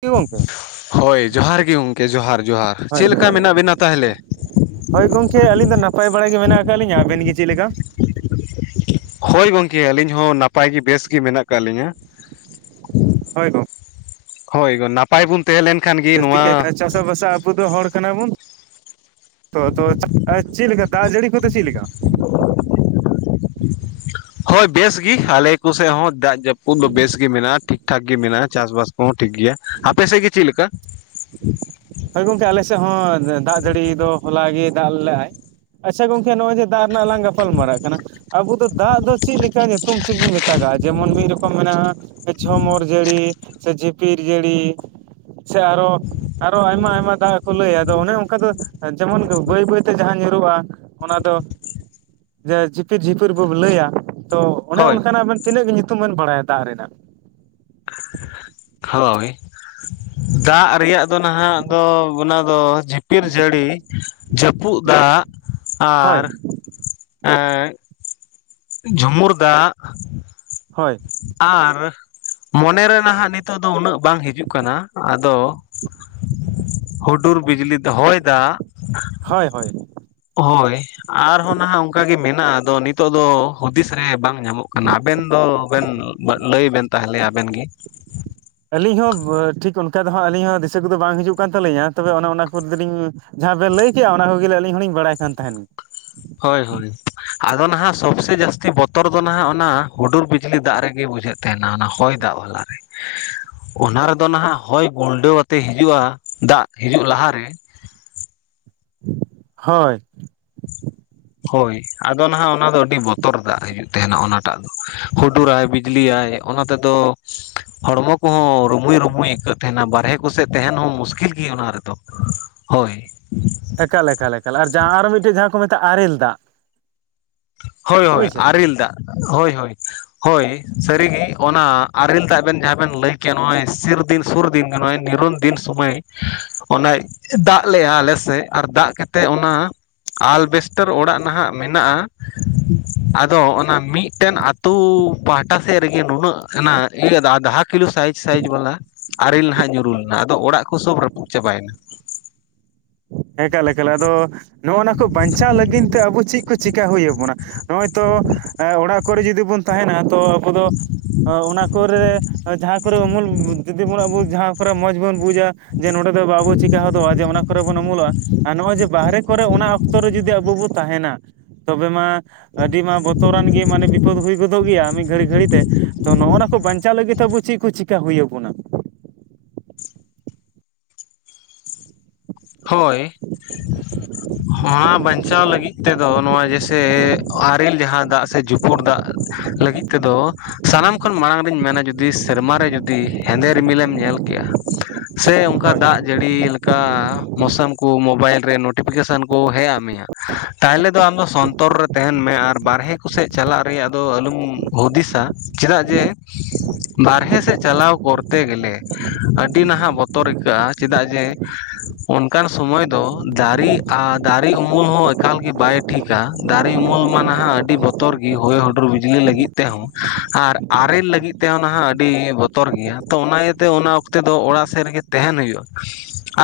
ᱦᱮᱸ ᱜᱚᱝᱠᱮ ᱦᱚᱭ ᱡᱚᱦᱟᱨ ᱜᱮ ᱜᱚᱢᱠᱮ ᱡᱚᱦᱟᱨ ᱡᱚᱦᱟᱨ, ᱦᱳᱭ ᱪᱮᱫ ᱡᱚᱦᱟᱨ ᱞᱮᱠᱟ ᱡᱚᱦᱟᱨ ᱢᱮᱱᱟᱜ ᱵᱮᱱᱟ ᱛᱟᱦᱞᱮ? ᱦᱳᱭ ᱜᱚᱝᱠᱮ ᱟᱹᱞᱤᱧ ᱫᱚ ᱱᱟᱯᱟᱭ ᱵᱟᱲᱟ ᱜᱮ ᱢᱮᱱᱟᱜᱼᱟ ᱠᱟᱫ ᱞᱤᱧᱟᱹ ᱾ ᱟᱵᱮᱱ ᱜᱮ ᱪᱮᱫ ᱞᱮᱠᱟ? ᱦᱚᱭ ᱜᱚᱝᱠᱮ ᱟᱹᱞᱤᱧ ᱦᱚᱸ ᱱᱟᱯᱟᱭ ᱜᱮ ᱵᱮᱥ ᱜᱮ ᱢᱮᱱᱟᱜᱼᱟ ᱠᱟᱜ ᱞᱤᱧᱟᱹ᱾ ᱦᱚᱭ ᱜᱚᱼᱼ ᱦᱚᱭ ᱜᱚ ᱱᱟᱯᱟᱭ ᱵᱩᱱᱼᱼ ᱛᱟᱦᱮᱸ ᱞᱮᱱᱠᱷᱟᱱ ᱜᱮᱼᱼ ᱡᱟᱹᱥᱛᱤ ᱠᱟᱭᱛᱮ ᱪᱟᱥᱟᱵᱟᱥᱟ ᱟᱵᱚ ᱫᱚ ᱦᱚᱲ ᱠᱟᱱᱟ ᱵᱚᱱᱼᱼ ᱛᱚ ᱛᱚ [unintelligible] ᱪᱮᱜ ᱞᱮᱠᱟ ᱫᱟᱜ ᱡᱟᱹᱲᱤ ᱠᱚᱫᱚ ᱪᱮᱜ ᱞᱮᱠᱟ? ᱦᱚᱭ ᱵᱮᱥ ᱜᱮ ᱟᱞᱮ ᱠᱚ ᱥᱮᱜ ᱦᱚᱸ ᱫᱟᱜ ᱡᱟᱹᱯᱩᱫ ᱫᱚ ᱵᱮᱥ ᱜᱮ ᱢᱮᱱᱟᱜᱼᱟ, ᱴᱷᱤᱠ ᱴᱷᱟᱠ ᱜᱮ ᱢᱮᱱᱟᱜᱼᱟ, ᱪᱟᱥᱵᱟᱥᱼᱼ ᱦᱚᱸ ᱴᱷᱤᱠ ᱜᱮᱭᱟ, ᱟᱯᱮ ᱥᱮᱜ ᱜᱮ ᱪᱮᱜ ᱞᱮᱠᱟ? ᱦᱚᱭ ᱜᱚᱝᱠᱮ ᱟᱞᱮ ᱥᱮᱜ ᱦᱚᱸ ᱫᱟᱜ ᱡᱟᱹᱲᱤ ᱫᱚ ᱦᱚᱞᱟ ᱜᱮ ᱫᱟᱜ ᱞᱮᱜᱼᱟᱭ᱾ ᱟᱪᱪᱷᱟ ᱜᱚᱝᱠᱮ ᱱᱚᱜᱼᱚᱭ ᱡᱮ ᱫᱟᱜ ᱨᱮᱱᱟᱜ ᱞᱟᱝ ᱜᱟᱯᱟᱞ ᱢᱟᱨᱟᱜ ᱠᱟᱱᱟᱼᱼ ᱟᱵᱩ ᱫᱚ ᱫᱟᱜ ᱫᱚ ᱪᱮᱜ ᱞᱮᱠᱟ ᱧᱩᱛᱩᱢ ᱛᱮᱵᱚᱱ ᱢᱮᱛᱟᱜᱟᱜᱼᱟ, ᱮᱢᱚᱱ ᱢᱤᱫ ᱨᱚᱠᱚᱢ ᱢᱮᱱᱟᱜᱼᱟᱼᱼ [unintelligible] ᱡᱷᱚᱢᱚᱨ ᱡᱟᱹᱲᱤ ᱥᱮ ᱡᱷᱤᱯᱤᱨ ᱡᱟᱹᱲᱤ ᱥᱮ ᱟᱨ ᱚᱼᱼ ᱟᱨᱚ ᱟᱭᱢᱟ ᱟᱭᱢᱟ ᱫᱟᱜ ᱠᱚ ᱞᱟᱹᱭᱟ, ᱟᱫᱚ ᱚᱱᱮ ᱚᱝᱠᱟ ᱫᱚ ᱡᱮᱢᱚᱱ ᱵᱟᱹᱭ ᱵᱟᱹᱭᱛᱮ ᱡᱟᱦᱟᱸ ᱧᱩᱨᱩᱜᱼᱟ [unintelligible] ᱼᱼ ᱚᱱᱟ ᱫᱚ ᱡᱮ ᱡᱷᱤᱯᱤᱨ ᱡᱷᱤᱯᱤᱨ ᱵᱚ ᱞᱟᱹᱭᱟ ᱛᱚᱼᱼ ᱚᱱᱮ ᱦᱳᱭ ᱚᱱᱠᱟᱱᱟᱜ ᱟᱵᱮᱱ ᱛᱤᱱᱟᱹᱜ ᱧᱩᱛᱩᱢ ᱵᱮᱱ ᱵᱟᱲᱟᱭᱟ ᱫᱟᱜ ᱨᱮᱱᱟᱜ? ᱦᱚᱭ ᱫᱟᱜ ᱨᱮᱭᱟᱜᱼᱼ ᱫᱚ ᱱᱟᱦᱟᱜ ᱫᱚ ᱚᱱᱟ ᱫᱚ, ᱡᱷᱤᱯᱤᱨ ᱡᱟᱹᱲᱤ, ᱡᱟᱹᱯᱩᱫ ᱫᱟᱜᱼᱼ ᱦᱳᱭ ᱟᱨ ᱮᱸᱻᱼᱼ ᱡᱷᱩᱸᱢᱩᱨ ᱫᱟᱜᱼᱼ ᱦᱚᱭ ᱟᱨᱼᱼ ᱢᱚᱱᱮᱨᱮ ᱱᱷᱟᱜ ᱱᱤᱛᱚᱜ ᱫᱚ ᱩᱱᱟᱹᱜ ᱵᱟᱝ ᱦᱤᱡᱩᱜ ᱠᱟᱱᱟ ᱾ ᱟᱫᱚᱼᱼ ᱦᱩᱰᱩᱨ ᱵᱤᱡᱽᱞᱤ ᱛᱮ ᱦᱚᱭ ᱫᱟᱜᱼᱼ ᱦᱚᱭ ᱦᱚᱭ ᱦᱳᱭ, ᱟᱨᱦᱚᱸ ᱱᱷᱟᱜ ᱚᱱᱠᱟ ᱜᱮ ᱢᱮᱱᱟᱜᱼᱟ ᱾ ᱟᱫᱚ ᱱᱤᱛᱚᱜ ᱫᱚ ᱦᱩᱫᱤᱥ ᱨᱮ ᱵᱟᱝ ᱧᱟᱢᱚᱜ᱾ [unintelligible] ᱱᱟ ᱟᱵᱮᱱ ᱫᱚ ᱵᱮᱱ ᱞᱟᱹᱭ ᱵᱮᱱ ᱛᱟᱦᱞᱮ ᱟᱵᱮᱱ ᱜᱮ᱾ ᱟᱹᱞᱤᱧ ᱦᱚᱸ ᱴᱷᱤᱠ ᱚᱱᱠᱟ ᱫᱚ ᱦᱟᱸᱜ ᱟᱹᱞᱤᱧ ᱦᱚᱸ ᱫᱤᱥᱟᱹ ᱠᱚᱫᱚ ᱵᱟᱝ ᱦᱤᱡᱩᱜ ᱠᱟᱱ ᱛᱟᱹᱞᱤᱧᱟ ᱾ ᱛᱚᱵᱮ ᱚᱱᱮ ᱚᱱᱟ ᱠᱚᱨᱮ ᱫᱚ ᱞᱤᱧᱼᱼ ᱡᱟᱦᱟᱸ ᱵᱮᱱ ᱞᱟᱹᱭ ᱠᱮᱜᱼᱟ, ᱚᱱᱟ ᱠᱚᱜᱮ ᱞᱮ ᱟᱹᱞᱤᱧ ᱦᱚᱸᱞᱤᱧ ᱵᱟᱲᱟᱭ ᱠᱟᱱ ᱛᱟᱦᱮᱱ᱾ ᱦᱚᱭ ᱦᱚᱭ [unintelligible] ᱟᱫᱚ ᱱᱷᱟᱜ ᱥᱚᱵᱥᱮ ᱡᱟᱹᱥᱛᱤ ᱵᱚᱛᱚᱨ ᱫᱚ ᱱᱷᱟᱜ ᱚᱱᱟ ᱦᱩᱰᱩᱨ ᱵᱤᱡᱽᱞᱤ ᱫᱟᱜ ᱨᱮᱜᱮ ᱵᱩᱡᱷᱟᱹᱜ ᱠᱟᱱᱟ᱾ ᱛᱟᱦᱮᱱᱟ ᱚᱱᱟ ᱦᱚᱭ ᱫᱟᱜ ᱵᱟᱞᱟ ᱨᱮ᱾ [inaudible] ᱚᱱᱟ ᱨᱮᱫᱚ ᱱᱷᱟᱜ ᱦᱚᱭ ᱜᱩᱨᱰᱟᱹᱣ ᱟᱛᱮ ᱦᱤᱡᱩᱜᱼᱟ, ᱫᱟᱜ ᱦᱤᱡᱩᱜ ᱞᱟᱦᱟᱨᱮ᱾ ᱦᱚᱭ ᱦᱚᱭ ᱟᱫᱚ ᱱᱷᱟᱜ ᱚᱱᱟ ᱫᱚ ᱟᱹᱰᱤ ᱵᱚᱛᱚᱨ ᱫᱟᱜ ᱦᱤᱡᱩᱜ ᱛᱟᱦᱮᱱᱟ ᱚᱱᱟ ᱴᱟᱜ ᱫᱚ᱾ ᱦᱩᱰᱩᱨᱟᱭ ᱵᱤᱡᱽᱞᱤᱭᱟᱭ᱾ ᱚᱱᱟ ᱛᱮᱫᱚᱼᱼ ᱦᱚᱲᱢᱚ ᱠᱚᱦᱚᱸ ᱨᱩᱢᱩᱭ ᱨᱩᱢᱩᱭ ᱟᱹᱭᱠᱟᱹᱜ ᱛᱟᱦᱮᱱᱟ ᱾ᱵᱟᱦᱨᱮ ᱠᱚᱥᱮᱫ ᱛᱟᱦᱮᱱ ᱦᱚᱸ ᱢᱩᱥᱠᱤᱞ ᱜᱮ ᱚᱱᱟ ᱨᱮᱫᱚ ᱾ ᱦᱚᱭ ᱮᱠᱟᱞ ᱮᱠᱟᱞ ᱮᱠᱟᱞ ᱾ ᱟᱨ ᱡᱟᱦᱟᱸ ᱟᱨᱚ ᱢᱤᱫᱴᱮᱡ ᱡᱟᱦᱟᱸ ᱠᱚ ᱢᱮᱛᱟᱜᱼᱟ ᱟᱨᱮᱞ ᱫᱟᱜ ᱾ ᱦᱚᱭ ᱦᱚᱭ ᱟᱨᱮᱞ ᱫᱟᱜ ᱦᱚᱭ ᱦᱟᱭ ᱾ ᱦᱚᱭ ᱥᱟᱹᱨᱤᱜᱮ ᱚᱱᱟ ᱟᱨᱮᱞ ᱫᱟᱜ ᱵᱮᱱ ᱡᱟᱦᱟᱸ ᱵᱮᱱ ᱞᱟᱹᱭ ᱠᱮᱫ ᱱᱚᱜᱼᱚᱭ ᱥᱤᱨᱼᱼ ᱫᱤᱱ ᱥᱩᱨ ᱫᱤᱱ ᱱᱚᱜᱼᱚᱭ ᱱᱤᱨᱚᱱ ᱫᱤᱱ ᱥᱚᱢᱚᱭ ᱚᱱᱮᱼᱼ ᱫᱟᱜ ᱞᱮᱜᱼᱟ ᱟᱞᱮ ᱥᱮᱜ ᱾ ᱟᱨ ᱫᱟᱜ ᱠᱟᱛᱮᱜ ᱚᱱᱟ ᱟᱞᱵᱮᱥᱴᱟᱨ ᱚᱲᱟᱜ ᱱᱷᱟᱜ ᱢᱮᱱᱟᱜᱼᱟᱼᱼ ᱟᱫᱚ ᱚᱱᱟ ᱢᱤᱜᱴᱮᱱ ᱟᱛᱩ ᱯᱟᱦᱴᱟ ᱥᱮᱫ ᱨᱮᱜᱮ ᱱᱩᱱᱟᱹᱜᱼᱼ ᱚᱱᱟ ᱤᱭᱟᱹ ᱫᱟᱜ ᱫᱚ ᱦᱟ [unintelligible] ᱼᱼ ᱠᱤᱞᱳ ᱥᱟᱭᱤᱡ ᱥᱟᱭᱤᱡ ᱵᱟᱞᱟ ᱟᱨᱮᱞ ᱱᱟᱦᱟᱜ ᱧᱩᱨᱩ ᱞᱮᱱᱟ ᱾ ᱟᱫᱚ ᱚᱲᱟᱜ ᱠᱚ ᱥᱚᱵ ᱨᱟᱹᱯᱩᱫ ᱪᱟᱵᱟᱭᱮᱱᱟ ᱾ ᱮᱠᱟᱞ ᱮᱠᱟᱞ, ᱟᱫᱚ ᱱᱚᱜᱼᱚᱭ ᱱᱟ ᱠᱚ ᱵᱟᱸᱧᱪᱟᱣ ᱞᱟᱹᱜᱤᱫ ᱛᱮ ᱟᱵᱚ ᱪᱮᱫ ᱠᱚ ᱪᱤᱠᱟ ᱦᱩᱭ ᱟᱵᱚᱱᱟ? ᱱᱚᱜᱼᱚᱭ ᱛᱚ ᱮᱸ ᱚᱲᱟᱜ ᱠᱚᱨᱮ ᱡᱩᱫᱤ ᱵᱚᱱ ᱛᱟᱦᱮᱸᱱᱟ ᱛᱚ ᱟᱵᱚ ᱫᱚ ᱚᱱᱟ ᱠᱚᱨᱮ ᱡᱟᱦᱟᱸ ᱠᱚᱨᱮ ᱩᱢᱩᱞ ᱡᱩᱫᱤ ᱵᱚᱱ ᱟᱵᱚ ᱡᱟᱦᱟᱸ ᱠᱚᱨᱮ ᱢᱚᱸᱡᱽ ᱵᱚᱱ ᱵᱩᱡᱟ ᱡᱮ ᱱᱚᱸᱰᱮ ᱫᱚ ᱵᱟᱵᱚ ᱪᱤᱠᱟ ᱦᱚᱫᱚᱜᱼᱟ ᱡᱮ ᱚᱱᱟ ᱠᱚᱨᱮ ᱵᱚᱱ ᱩᱢᱩᱞᱚᱜᱼᱟ ᱟᱨ ᱱᱚᱜᱼᱚᱭ ᱡᱮ ᱵᱟᱦᱨᱮ ᱠᱚᱨᱮ ᱚᱱᱟ ᱚᱠᱛᱚ ᱨᱮ ᱡᱩᱫᱤ ᱟᱵᱩ ᱵᱚ ᱛᱟᱦᱮᱸᱱᱟ ᱛᱚᱵᱮ ᱢᱟ ᱟᱹᱰᱤ ᱢᱟ ᱵᱚᱛᱚᱨ ᱟᱱ ᱜᱮ ᱢᱟᱱᱮ ᱵᱤᱯᱚᱹᱫ ᱦᱩᱭ ᱜᱚᱫᱚᱜ ᱜᱮᱭᱟ ᱢᱤᱫ ᱜᱷᱟᱹᱲᱤ ᱜᱷᱟᱹᱲᱤ ᱛᱮ ᱾ ᱛᱚ ᱱᱚᱜᱼᱚ ᱱᱟ ᱠᱚ ᱵᱟᱸᱧᱪᱟᱣ ᱞᱟᱹᱜᱤᱫ ᱛᱮ ᱟᱵᱚ ᱪᱮᱫ ᱠᱚ ᱪᱤᱟᱹ ᱦᱩᱭ ᱟᱵᱚᱱᱟ? ᱦᱳᱭ ᱦᱚᱸ ᱵᱟᱸᱧᱪᱟᱣ ᱞᱟᱹᱜᱤᱫ ᱛᱮᱫᱚ ᱱᱚᱣᱟ ᱡᱮᱥᱮ ᱟᱨᱮᱞ ᱡᱟᱦᱟᱸ ᱫᱟᱜ ᱥᱮ ᱡᱩᱯᱩᱲ ᱫᱟᱜ ᱞᱟᱹᱜᱤᱫ ᱛᱮ ᱫᱚ ᱥᱟᱱᱟᱢ ᱠᱷᱚᱱ ᱢᱟᱲᱟᱝ ᱨᱤᱧ ᱢᱮᱱᱟ ᱡᱩᱫᱤ ᱥᱮᱨᱢᱟ ᱨᱮ ᱡᱩᱫᱤ ᱦᱮᱸᱫᱮ ᱨᱤᱢᱤᱞ ᱮᱢ ᱧᱮᱞ ᱠᱮᱜᱼᱟ [inaudible] ᱥᱮ ᱚᱝᱠᱟ ᱫᱟᱜ ᱡᱟᱹᱲᱤ ᱞᱮᱠᱟ ᱢᱳᱥᱟᱢ ᱠᱚ ᱢᱳᱵᱟᱭᱤᱞ ᱨᱮ ᱱᱳᱴᱤᱯᱷᱤᱠᱮᱥᱚᱱ ᱠᱚ ᱦᱮᱡ ᱟ ᱢᱮᱭᱟ ᱛᱟᱦᱚᱞᱮ ᱫᱚ ᱟᱢ ᱫᱚ ᱥᱚᱱᱛᱚᱨ ᱨᱮ ᱛᱟᱦᱮᱸᱱ ᱢᱮ ᱟᱨ ᱵᱟᱨᱦᱮ ᱠᱚ ᱥᱮᱫ ᱪᱟᱞᱟᱜ ᱨᱮᱭᱟᱜ ᱫᱚ ᱟᱞᱩᱢ ᱦᱩᱫᱤᱥᱟ ᱪᱮᱫᱟᱜ ᱡᱮ ᱵᱟᱨᱦᱮ ᱥᱮᱫ ᱪᱟᱞᱟᱣ ᱠᱚᱨᱛᱮ ᱜᱮᱞᱮ ᱟᱹᱰᱤ ᱱᱟᱦᱟᱜ ᱵᱚᱛᱚᱨ ᱟᱹᱭᱠᱟᱹᱜᱼᱟ ᱪᱮᱫᱟᱜ ᱡᱮ ᱚᱱᱠᱟᱱ ᱥᱚᱢᱚᱭ ᱫᱚ ᱫᱟᱨᱮ ᱟᱨ ᱫᱟᱨᱮ ᱩᱢᱩᱞ ᱦᱚᱸ ᱮᱠᱟᱞ ᱜᱮ ᱵᱟᱭ ᱴᱷᱤᱠᱼᱟ᱾ ᱫᱟᱨᱮ ᱩᱢᱩᱞ ᱢᱟ ᱱᱟᱦᱟᱜ ᱟᱹᱰᱤ ᱵᱚᱛᱚᱨ ᱜᱤ ᱦᱚᱭ ᱦᱩᱰᱩᱨ ᱵᱤᱡᱽᱞᱤ ᱞᱟᱹᱜᱤᱫ ᱛᱮᱦᱚᱸ ᱟᱨ ᱟᱨᱮᱞ ᱞᱟᱹᱜᱤᱫ ᱛᱮᱦᱚᱸ ᱱᱟᱦᱟᱜ ᱟᱹᱰᱤ ᱵᱚᱛᱚᱨ ᱜᱮᱭᱟ ᱛᱚ ᱚᱱᱟ ᱤᱭᱟᱹᱛᱮ ᱚᱱᱟ ᱚᱠᱛᱮ ᱫᱚ ᱚᱲᱟᱜ ᱥᱮᱫ ᱨᱮᱜᱤ ᱛᱟᱦᱮᱸᱱ ᱦᱩᱭᱩᱜᱼᱟ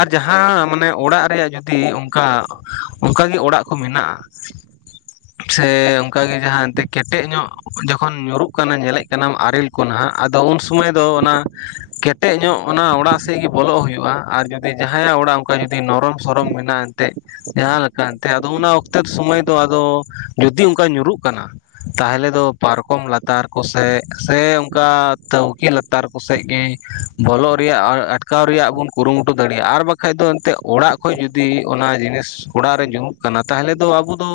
ᱟᱨ ᱡᱟᱦᱟᱸ ᱡᱟᱦᱟᱸ ᱢᱟᱱᱮ ᱚᱲᱟᱜ ᱨᱮᱭᱟᱜ ᱡᱩᱫᱤ ᱚᱱᱠᱟ ᱚᱱᱠᱟ ᱜᱤ ᱚᱲᱟᱜ ᱠᱚ ᱢᱮᱱᱟᱜᱼᱟ ᱥᱮ ᱚᱝᱠᱟ ᱜᱮ ᱡᱟᱦᱟᱸ ᱮᱱᱛᱮᱫ ᱠᱮᱴᱮᱡ ᱧᱚᱜ ᱡᱚᱠᱷᱚᱱ ᱧᱩᱨᱩᱜ ᱠᱟᱱᱟ ᱧᱮᱞᱮᱜ ᱠᱟᱱᱟᱢ ᱟᱨᱮᱞ ᱠᱚ ᱱᱟᱦᱟᱜ ᱟᱫᱚ ᱩᱱ ᱥᱩᱢᱟᱹᱭ ᱫᱚ ᱚᱱᱟ ᱠᱷᱮᱛ ᱠᱮᱴᱮᱡ ᱧᱚᱜ ᱚᱱᱟ ᱚᱲᱟᱜ ᱥᱮᱫ ᱜᱮ ᱵᱚᱞᱚᱜ ᱦᱩᱭᱩᱜᱼᱟ ᱟᱨ ᱡᱩᱫᱤ ᱡᱟᱦᱟᱸᱭᱟᱜ ᱚᱲᱟᱜ ᱚᱱᱠᱟ ᱡᱩᱫᱤ ᱱᱚᱨᱚᱢ ᱥᱚᱨᱚᱢ ᱢᱮᱱᱟᱜᱼᱟ ᱮᱱᱛᱮᱫ ᱡᱟᱦᱟᱸ ᱞᱮᱠᱟ ᱮᱱᱛᱮᱜ ᱟᱫᱚ ᱚᱱᱟ ᱚᱠᱛᱮ ᱥᱩᱢᱟᱹᱭ ᱫᱚ ᱟᱫᱚ ᱡᱩᱫᱤ ᱚᱝᱠᱟ ᱧᱩᱨᱩᱜ ᱠᱟᱱᱟ ᱛᱟᱦᱚᱞᱮ ᱫᱚ ᱯᱟᱨᱠᱚᱢ ᱞᱟᱛᱟᱨ ᱠᱚᱥᱮ ᱥᱮ ᱚᱱᱠᱟ ᱛᱟᱹᱣᱠᱤ ᱞᱟᱛ ᱛᱟᱨ ᱠᱚᱥᱮᱫ ᱜᱮ ᱵᱚᱞᱚᱜ ᱨᱮᱭᱟᱜ ᱟᱴᱠᱟᱣ ᱨᱮᱭᱟᱜ ᱵᱚᱱ ᱠᱩᱨᱩᱢᱩᱴᱩ᱾ ᱫᱟᱲᱮᱭᱟᱜᱼᱟ ᱟᱨ ᱵᱟᱠᱷᱟᱡ ᱫᱚ ᱮᱱᱛᱮᱫ ᱚᱲᱟᱜ ᱠᱷᱚᱱᱚᱡ ᱡᱩᱫᱤ ᱚᱱᱟ ᱡᱤᱱᱤᱥ ᱚᱲᱟᱜ ᱨᱮ ᱡᱩᱢᱩᱜ ᱠᱟᱱᱟ ᱛᱟᱦᱚᱞᱮ ᱫᱚ ᱟᱵᱚ ᱫᱚ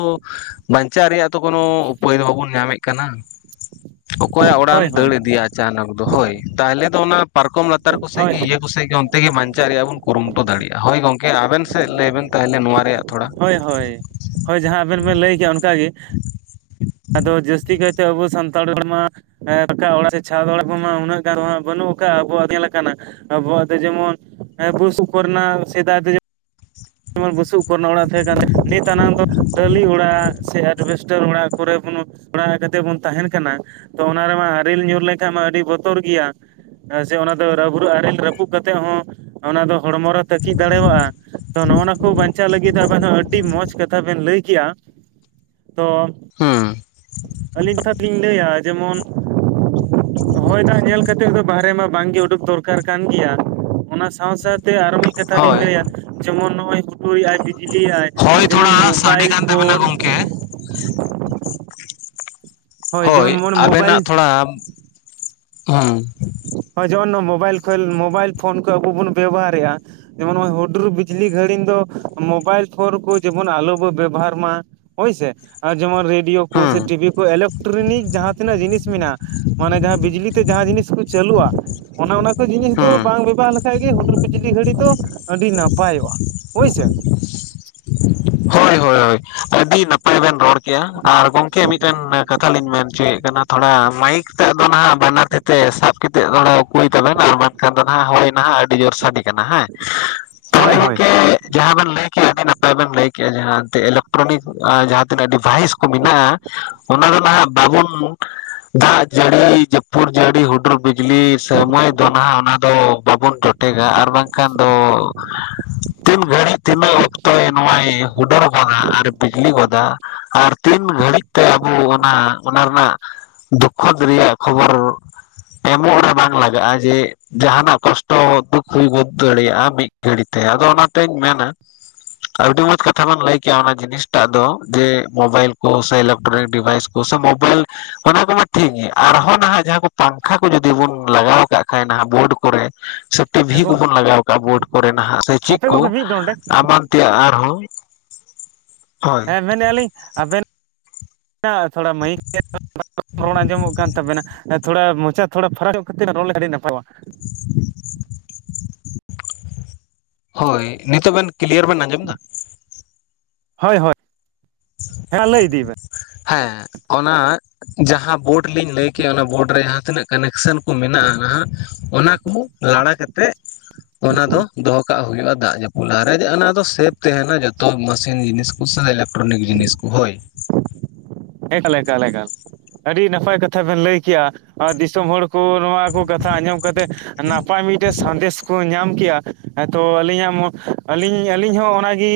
ᱵᱟᱧᱪᱟᱜ ᱨᱮᱭᱟᱜ ᱛᱚ ᱠᱳᱱᱳ ᱩᱯᱟᱹᱭ ᱫᱚ ᱵᱟᱵᱚᱱ ᱧᱟᱢᱮᱫ ᱠᱟᱱᱟ᱾ [inaudible] ᱚᱠᱚᱭᱟᱜ ᱚᱲᱟᱜ ᱦᱳᱭ ᱮᱢ ᱦᱳᱭ ᱫᱟᱹᱲ ᱤᱫᱤᱭᱟ ᱟᱪᱟᱱᱚᱜ ᱫᱚ ᱦᱳᱭ ᱛᱟᱦᱞᱮ ᱫᱚ ᱚᱱᱟ᱾ ᱯᱟᱨᱠᱚᱢ ᱞᱟᱛᱟᱨ ᱠᱚᱥᱡ ᱦᱳᱭ ᱜᱤ ᱦᱳᱭ ᱤᱭᱟᱹ ᱠᱚ ᱥᱮᱫ ᱜᱮ ᱚᱱᱛᱮ ᱜᱮ ᱵᱟᱧᱪᱟᱣ ᱨᱮᱭᱟᱜ ᱵᱚᱱ ᱠᱩᱨᱩᱢᱩᱴᱩ ᱫᱟᱲᱮᱭᱟᱜᱼᱟ ᱦᱳᱭ ᱜᱚᱝᱠᱮ ᱟᱵᱮᱱ ᱥᱮᱫ ᱞᱟᱹᱭ ᱵᱮᱱ ᱛᱟᱦᱚᱞᱮ ᱱᱚᱣᱟ ᱨᱮᱭᱟᱜ ᱛᱷᱚᱲᱟ᱾ ᱦᱳᱭ ᱦᱳᱭ ᱦᱳᱭ ᱡᱟᱦᱟᱸ ᱟᱵᱮᱱ ᱵᱮᱱ ᱞᱟᱹᱭ ᱠᱮᱭᱟ ᱚᱱᱠᱟᱜ ᱜᱮ ᱟᱫᱚ ᱡᱟᱹᱥᱛᱤ ᱠᱟᱭᱛᱮ ᱟᱵᱚ ᱥᱟᱱᱛᱟᱲ ᱦᱚᱲ ᱢᱟ᱾ ᱦᱮᱸ ᱨᱟᱠᱟᱵ ᱚᱲᱟᱜ ᱥᱮ ᱪᱷᱟ ᱚᱲᱟᱜ ᱠᱚᱢᱟ ᱩᱱᱟᱹᱜ ᱜᱟᱱ ᱫᱚ ᱦᱟᱸᱜ ᱵᱟᱹᱱᱩᱜ ᱠᱟᱜᱼᱟ ᱟᱵᱚᱣᱟᱜ ᱧᱮᱞ ᱠᱟᱱᱟ᱾ ᱟᱵᱚᱣᱟᱜ ᱫᱚ ᱡᱮᱢᱚᱱ ᱵᱩᱥᱩᱵ ᱠᱚᱨᱮᱱᱟᱜ ᱥᱮᱫᱟᱭ ᱫᱚ ᱡᱮ ᱡᱮᱢᱚᱱ ᱵᱩᱥᱩᱵ ᱠᱚᱨᱮᱱᱟᱜ ᱚᱲᱟᱜ ᱛᱟᱦᱮᱸ ᱠᱟᱱ ᱛᱮ ᱱᱤᱛ ᱟᱱᱟᱝ ᱫᱚ ᱴᱟᱹᱞᱤ ᱚᱲᱟᱜ ᱥᱮ ᱮᱨᱵᱮᱥᱴ᱾ ᱥᱮ ᱚᱲᱟᱜ ᱠᱚᱨᱮ ᱵᱚᱱᱚ ᱚᱲᱟᱜ ᱠᱟᱛᱮ ᱵᱚᱱ ᱛᱟᱦᱮᱱ ᱠᱟᱱᱟ᱾ ᱛᱚ ᱚᱱᱟ ᱨᱮᱢᱟ ᱟᱨᱮᱞ ᱧᱩᱨ ᱞᱮᱱᱠᱷᱟᱡ ᱢᱟ ᱟᱹᱰᱤ ᱵᱚᱛᱚᱨ ᱜᱮᱭᱟ᱾ ᱡᱮ ᱚᱱᱟ ᱫᱚ ᱨᱟᱵᱨᱩ ᱟᱨᱮᱞ ᱨᱟᱹᱯᱩᱫ ᱠᱟᱛᱮᱫ ᱦᱚᱸ ᱚᱱᱟ ᱫᱚ ᱦᱚᱲᱢᱚ ᱨᱮ ᱛᱟᱹᱠᱤᱡ ᱫᱟᱲᱮᱣᱟᱜᱼᱟ᱾ ᱛᱚ ᱱᱚᱜᱼᱭᱚ ᱱᱚᱣᱟ ᱠᱚ ᱵᱟᱧᱪᱟᱣ ᱞᱟᱹᱜᱤᱫ ᱟᱵᱮᱱ ᱦᱚᱸ ᱟᱹᱰᱤ ᱢᱚᱡᱽ ᱠᱟᱛᱷᱟ ᱵᱮᱱ ᱞᱟᱹᱭ ᱠᱮᱜᱼᱟ ᱛᱚ ᱦᱩᱸ ᱟᱹᱞᱤᱧ ᱠᱟᱛᱷᱟᱛ ᱞᱤᱧ ᱞᱟᱹᱭᱟ ᱡᱮᱢᱚᱱ? ᱦᱚᱭ ᱫᱟᱜ ᱧᱮᱞ ᱠᱟᱛᱮᱫ ᱫᱚ ᱵᱟᱦᱨᱮ ᱢᱟ ᱵᱟᱝ ᱜᱮ ᱩᱰᱩᱠ ᱫᱚᱨᱠᱟᱨᱼᱼ ᱠᱟᱨ ᱠᱟᱱ ᱜᱮᱭᱟ ᱚᱱᱟ ᱥᱟᱶ ᱥᱟᱶᱛᱮ ᱟᱨᱚ ᱢᱤᱫ ᱠᱟᱛᱷᱟ ᱞᱤᱧ ᱦᱳᱭ ᱞᱟᱹᱭᱟ ᱡᱮᱢᱚᱱ ᱱᱚᱜᱼᱚᱭ ᱦᱩᱴᱩᱨᱼᱼ ᱤᱞᱤᱭᱟᱭ ᱡᱮᱢᱚᱱ ᱢᱳᱵᱟᱭᱤᱞ ᱯᱷᱳᱱ, ᱠᱮ [inaudible] ᱦᱳᱭ ᱡᱮᱢᱚᱱ ᱢᱳᱵᱟᱭᱤᱞ ᱟᱵᱮᱱᱟᱜ ᱛᱷᱚᱲᱟ ᱦᱩᱼᱼ ᱦᱚᱭ ᱡᱮᱢᱚᱱ ᱢᱳᱵᱟᱭᱤᱞ ᱠᱷᱮᱞ ᱢᱳᱵᱟᱭᱤᱞ ᱯᱷᱳᱱ ᱠᱚ ᱟᱵᱚ ᱵᱚᱱ ᱵᱮᱵᱚᱦᱟᱨᱮᱫᱼᱟ᱾ ᱡᱮᱢᱚᱱ ᱱᱚᱜᱼᱚᱭ ᱦᱩᱰᱩᱨ ᱵᱤᱡᱽᱞᱤ ᱜᱷᱟᱹᱲᱤᱡ ᱫᱚ ᱢᱳᱵᱟᱭᱤᱞ ᱯᱷᱳᱱ ᱠᱚ ᱡᱮᱢᱚᱱ ᱟᱞᱚ ᱵᱚᱱ ᱵᱮᱵᱚᱦᱟᱨ ᱢᱟ᱾ ᱦᱳᱭ ᱥᱮ ᱟᱨ ᱡᱮᱢᱚᱱᱼᱼ ᱨᱮᱰᱤᱭᱳ ᱠᱚ ᱥᱮ ᱦᱩᱸ ᱴᱤᱵᱷᱤ ᱠᱚ ᱤᱞᱮᱠᱴᱨᱚᱱᱤᱠ ᱡᱟᱦᱟᱸ ᱛᱤᱱᱟᱹᱜ ᱡᱤᱱᱤᱥ ᱢᱮᱱᱟᱜᱼᱟ ᱢᱟᱱᱮ ᱡᱟᱦᱟᱸ ᱵᱤᱡᱽᱞᱤ ᱛᱮ ᱡᱟᱦᱟᱸ ᱡᱤᱱᱤᱥ ᱠᱚᱼᱼ ᱪᱟᱹᱞᱩᱜᱼᱟ ᱚᱱᱟ ᱠᱚ ᱡᱤᱱᱤᱥ ᱫᱚ ᱦᱩᱸ ᱵᱟᱝ ᱵᱮᱵᱚᱦᱟᱨ ᱞᱮᱠᱷᱟᱱᱼᱼ ᱠᱷᱟᱱ ᱜᱮ ᱦᱩᱰᱩᱨ ᱵᱤᱡᱽᱞᱤ ᱜᱷᱟᱹᱲᱤᱡ ᱫᱚ ᱟᱹᱰᱤ ᱱᱟᱯᱟᱭᱚᱜᱼᱟ ᱦᱳᱭᱥᱮ, ᱦᱳᱭ ᱦᱳᱭ ᱟᱹᱰᱤ ᱱᱟᱯᱟᱭ ᱵᱮᱱ ᱨᱚᱲ ᱠᱮᱫᱮᱜᱼᱟ ᱟᱨ ᱜᱚᱝᱠᱮ ᱢᱤᱫᱴᱮᱱ ᱠᱟᱛᱷᱟ ᱞᱤᱧ ᱢᱮᱱ ᱦᱚᱪᱚᱭᱮᱫ ᱠᱟᱱᱟ᱾ ᱛᱷᱚᱲᱟ ᱢᱟᱭᱤᱠ ᱴᱟᱜ ᱫᱚ ᱱᱟᱦᱟᱜ ᱵᱟᱱᱟᱨ ᱛᱤ ᱛᱮ ᱥᱟᱵ ᱠᱟᱛᱮᱫ ᱛᱷᱚᱲᱟ ᱠᱩᱭᱼᱼ ᱛᱟᱵᱮᱱᱟ ᱠᱷᱟᱱ ᱫᱚ ᱱᱟᱜ ᱦᱳᱭ ᱱᱟᱦᱟᱜ ᱟᱹᱰᱤ ᱡᱳᱨ ᱥᱟᱰᱮ ᱠᱟᱱᱟ ᱦᱮᱸᱼᱼ ᱛᱟᱦᱚᱞᱮ ᱦᱳᱭ ᱦᱳᱭ ᱜᱚᱝᱠᱮ ᱡᱟᱦᱟᱸ ᱵᱮᱱ ᱞᱟᱹᱭᱠᱮ ᱟᱹᱰᱤ ᱱᱟᱯᱟᱭ ᱵᱮᱱ ᱞᱟᱹᱭ ᱠᱮᱼᱼ ᱡᱟᱦᱟᱸ ᱤᱞᱮᱠᱴᱨᱚᱱᱤᱠ ᱡᱟᱦᱟᱸ ᱛᱤᱱᱟᱹᱜ ᱰᱤᱵᱷᱟᱭᱤᱥ ᱠᱚ ᱢᱮᱱᱟᱜᱼᱟ ᱚᱱᱟ ᱫᱚ ᱱᱟᱦᱟᱜ ᱵᱟᱵᱚᱱᱼᱼ ᱫᱟᱜ ᱡᱟᱹᱲᱤ ᱡᱟᱹᱯᱩᱨ ᱡᱟᱹᱲᱤ ᱦᱩᱰᱩᱨᱼᱼ ᱵᱤᱡᱽᱞᱤ ᱥᱚᱢᱚᱭ ᱫᱚ ᱱᱟᱦ ᱚᱱᱟ ᱫᱚ ᱵᱟᱵᱚᱱ ᱡᱚᱴᱮᱜᱟ ᱟᱨ ᱵᱟᱝᱠᱷᱟᱱ ᱫᱚᱼᱼ ᱛᱤᱱ ᱜᱷᱟᱹᱲᱤᱡ ᱛᱤᱱᱟᱹᱜ ᱚᱠᱛᱚᱭ ᱱᱚᱟᱭ ᱦᱩᱰᱟᱹᱲ ᱜᱚᱫᱟ ᱟᱨ ᱵᱤᱡᱽᱞᱤ ᱜᱚᱫᱼᱼ ᱟᱨ ᱛᱤᱱ ᱜᱷᱟᱹᱲᱤᱡ ᱛᱮ ᱟᱵᱚ ᱚᱱᱟ ᱚᱱᱟ ᱨᱮᱱᱟᱜᱼᱼ ᱫᱩᱠᱠᱷᱚᱛ ᱨᱮᱭᱟᱜ ᱠᱷᱚᱵᱚᱨ ᱮᱢᱚᱜ ᱨᱮ ᱵᱟᱝ ᱞᱟᱜᱟᱜᱼᱟ ᱡᱮᱼᱼ ᱡᱟᱦᱱᱟᱜ ᱠᱚᱥᱴᱚ ᱫᱩᱠ ᱦᱩᱭ ᱜᱚᱫ ᱫᱟᱲᱮᱭᱟᱜᱼᱟ ᱢᱤᱫ ᱜᱷᱟᱹᱲᱤᱛᱮ ᱟᱫᱚ ᱚᱱᱟᱛᱤᱧ ᱢᱮᱱᱟ᱾ ᱟᱰᱤ ᱢᱚᱡᱽ ᱼᱼ ᱠᱟᱛᱷᱟ ᱵᱚᱱ ᱞᱟᱹᱭ ᱠᱮᱭᱟ ᱚᱱᱟ ᱡᱤᱱᱤᱥᱴᱟᱜ ᱫᱚ ᱡᱮ ᱢᱳᱵᱟᱭᱤᱞ ᱠᱚ ᱥᱮ ᱤᱞᱮᱠᱴᱨᱚᱱᱤᱠ ᱰᱤᱵᱷᱟᱭᱤᱥ ᱠᱚ ᱥᱮ ᱢᱳᱵᱟᱭᱤᱞᱼᱼ ᱚᱱᱟ ᱠᱚᱢᱟ ᱴᱤᱠᱜᱤ ᱟᱨᱦᱚᱸ ᱱᱟᱦᱟᱜ ᱡᱟᱦᱟᱸ ᱯᱟᱝᱠᱷᱟ ᱠᱚ ᱡᱚᱫᱤ ᱵᱚᱱ ᱞᱟᱜᱟᱣ ᱠᱟᱜ ᱠᱷᱟᱱ ᱱᱟ ᱵᱳᱨᱰ ᱠᱚᱨᱮᱼᱼ ᱴᱤᱵᱷᱤ ᱦᱮᱸ ᱠᱚᱵᱚᱱ ᱜᱚᱝᱠᱮ ᱞᱟᱜᱟᱣ ᱠᱟᱜᱼᱟ ᱵᱳᱨᱰ ᱠᱚᱨᱮ ᱱᱟᱦᱟᱜ ᱥᱮ ᱪᱮᱫ ᱦᱟᱯᱮ ᱠᱚ ᱜᱚᱝᱠᱮ ᱢᱤᱫ ᱰᱚᱸᱰᱮᱠ ᱮᱢᱟᱱ ᱛᱮᱭᱟᱜ ᱟᱨᱦᱚᱸᱼᱼ ᱦᱮᱸ ᱢᱮᱱᱮᱫᱼᱟ ᱞᱤᱧ ᱟᱵᱮᱱ ᱛᱷᱚᱲᱟ ᱢᱟᱹᱭᱤᱠᱼᱼ ᱨᱚᱲ ᱟᱸᱡᱚᱢᱚᱜ ᱠᱟᱱ ᱛᱟᱵᱮᱱᱟ ᱛᱷᱚᱲᱟ ᱢᱚᱪᱟ ᱛᱷᱚᱲᱟ ᱯᱷᱟᱨᱟᱠᱧᱚᱜ ᱠᱟᱛᱮ ᱨᱚᱲ ᱟᱹᱰᱤ ᱱᱟᱯᱟᱭᱣᱟ᱾ [unintelligible] ᱦᱳᱭ ᱱᱤᱛᱚᱜ ᱵᱮᱱ ᱠᱞᱤᱭᱟᱨ ᱵᱮᱱ ᱟᱸᱡᱚᱢ ᱮᱫᱟ? ᱦᱳᱭ ᱦᱳᱭ ᱦᱮᱸ ᱞᱟᱹᱭ ᱤᱫᱤᱭ ᱵᱮᱱ᱾ ᱦᱮᱸ ᱚᱱᱟᱼᱼ ᱡᱟᱦᱟᱸ ᱵᱳᱰ ᱞᱤᱧ ᱞᱟᱹᱭᱠᱮᱜᱼᱟ ᱚᱱᱟ ᱵᱳᱰ ᱨᱮ ᱡᱟᱦᱟᱸ ᱛᱤᱱᱟᱹᱜ ᱠᱟᱱᱮᱠᱥᱚᱱ ᱠᱚ ᱢᱮᱱᱟᱜᱼᱟ ᱦᱟᱸᱜ᱾ ᱚᱱᱟ ᱠᱚ ᱞᱟᱲᱟ ᱠᱟᱛᱮᱜ ᱚᱱᱟ ᱫᱚᱼᱼ ᱫᱚᱦᱚ ᱠᱟᱜ ᱦᱩᱭᱩᱜᱼᱟ ᱫᱟᱜ ᱡᱟᱹᱯᱩᱫ ᱞᱟᱦᱟ ᱨᱮ ᱚᱱᱟ ᱫᱚ ᱥᱮᱯ ᱛᱟᱦᱮᱱᱟ ᱡᱚᱛᱚ ᱢᱮᱥᱤᱱ ᱡᱤᱱᱤᱥ ᱠᱚᱼ ᱮᱞᱮᱠᱴᱨᱚᱱᱤᱠ ᱡᱤᱱᱤᱥ ᱠᱚ ᱦᱳᱭ, ᱮᱠᱟᱞ ᱮᱠᱟᱞ ᱮᱠᱟᱞ ᱟᱹᱰᱤ ᱱᱟᱯᱟᱭ ᱠᱟᱛᱷᱟ ᱵᱮᱱ ᱞᱟᱹᱭ ᱠᱮᱜᱼᱟ ᱟᱨ ᱫᱤᱥᱚᱢ ᱦᱚᱲ ᱠᱚ᱾ ᱱᱚᱣᱟ ᱠᱚ ᱠᱟᱛᱷᱟ ᱟᱸᱡᱚᱢ ᱠᱟᱛᱮ ᱱᱟᱯᱟᱭ ᱢᱤᱫᱼᱼ ᱴᱮᱜ ᱥᱟᱸᱫᱮᱥ ᱠᱚ ᱧᱟᱢ ᱠᱮᱜᱼᱟ ᱮᱛᱚ ᱟᱹᱞᱤᱧᱟᱜ ᱟᱹᱞᱤᱧ ᱟᱹᱞᱤᱧ ᱦᱚᱸ ᱚᱱᱟᱜᱮ,